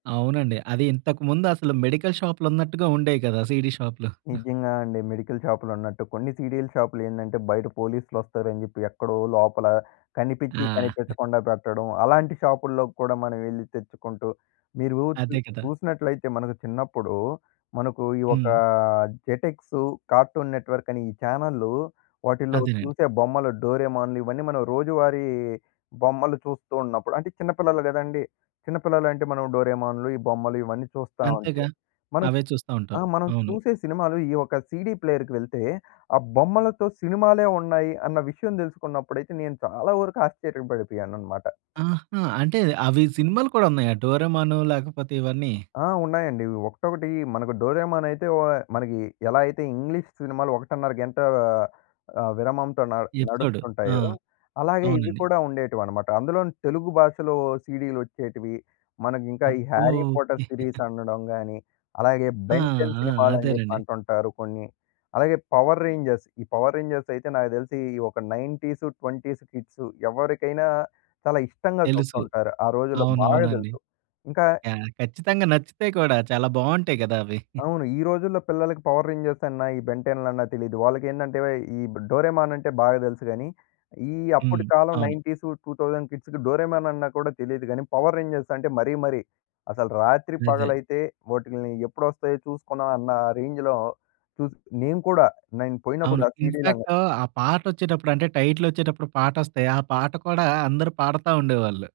అవునండి. అది ఇంతకు ముందసలు మెడికల్ షాప్‌లున్నట్టుగా ఉండేవి కదా! సీడీ షాప్‌లు. నిజంగా అండి. మెడికల్ షాప్‌‌లున్నట్టు, కొన్ని సీడీల షాపులేందంటే, బయట పోలీస్‌లు వొస్తారని చెప్పి, ఎక్కడో లోపల కనిపించి, ఆ! కనిపించకుండా పెట్టడం. అలాంటి షాపుల్లో కూడా మనం ఎళ్లి తెచ్చుకుంటూ, మీరు చు అదే కదా! చూసినట్లయితే మనకు చిన్నప్పుడు మనకు ఈ ఒక హ్మ్. జెటెక్సు, కార్టూన్ నెట్‌వర్క్ అని ఈ చానెల్‌లు, వాటిలో అదేనండి. చూసే బొమ్మలు, డోరేమోన్‌లు, ఇయన్నీ మనం రోజువారీ బొమ్మలు చూస్తున్నప్పుడు అంటే, చిన్నపిల్లలు కదండీ! చిన్నపిల్లలు అంటే, మనం డోరేమోన్‌లు, ఈ బొమ్మలు ఇవన్నీ చూస్తావుంటే, అంతేగా! మనం అవే ఆ! చూస్తావుంటాం. మనం అవును. చూసే సినిమాలు ఈ ఒక సీడీ ప్లేయర్‌కెళ్తే ,ఆ బొమ్మలతో సినిమాలే ఉన్నాయి, అన్న విషయం తెలుసుకున్నప్పుడైతే నేను చాలా వరకు ఆశ్చర్యపడిపోయానన్నమాట! ఆహా! అంటే, అవి సినిమాలు కూడా ఉన్నాయ? డోరేమోను లేకపోతే ఇవన్ని? ఆ! ఉన్నాయండి. ఒకటొకటి మనకు 'డోరేమోన్' అయితే వ మనకి ఎలా అయితే ఇంగ్లీష్ సినిమాలు 1:30 గంట ఆహ్, విరామంతో న ఎపిసోడు. ఆ! నడుస్తుంటాయో, అలాగే ఇవి అవునండి. కూడా ఉండేటివన్నమాట. అందులోను తెలుగు భాషలో సీడీలు వొచ్చేటివి. మనకి ఇంకా ఈ అబ్బో 'హ్యారీ ఓకే. పోటర్' సీరీస్ అనడం గాని, అలాగే ఆ! 'బెన్ టెన్' ఆ! సినిమాలని చెప్పి అదేనండి. అంటుంటారు కొన్ని. అలాగే 'పవర్ రేంజర్స్' ఈ 'పవర్ రేంజర్స్' అయితే నాకు తెలిసి ఈ ఒక 19స్, 20స్ కిడ్స్ ఎవరికైనా చాలా ఇష్టంగా తెలుసు. చూస్తుంటారు. ఆ రోజుల్లో బాగా అవునవునండి. తెలుసు. ఇంకా ఖ ఖచ్చితంగా నచ్చుతాయి కూడా, చాలా బావుంటాయి కదా! అవి. అవును. ఈ రోజుల్లో పిల్లలకి 'పవర్ రేంజర్స్' అన్నా, ఈ 'బెన్ టెన్' లన్నా, తెలీదు. వాళ్ళకేందంటే, వే ఈ 'డోరేమోన్' అంటే, బాగా తెలుసు గాని, ఈ హ్మ్. అప్పటి కాలం అవును. 19స్, 2000 కిడ్స్‌కి 'డోరేమోన్' అన్నా కూడా తెలీదు కానీ, 'పవర్ రేంజర్స్' అంటే, మరీ, మరీ అసలు రాత్రి అదే. పగలైతే వాటిల్ని ఎప్పుడొస్తాయో చూసుకున్నాం అన్న రేంజ్‌లో చూసి నేను కూడా నేను అవును. పోయినప్పుడు ఆ సీడీలు అని ఇన్‌ఫాక్ట్ ఆ పాట వొచ్చేటప్పుడు అంటే, టైటిల్ వొచ్చేటప్పుడు పాటొస్తే, ఆ పాట కూడా అందరూ పాడతావుండేవాళ్ళు.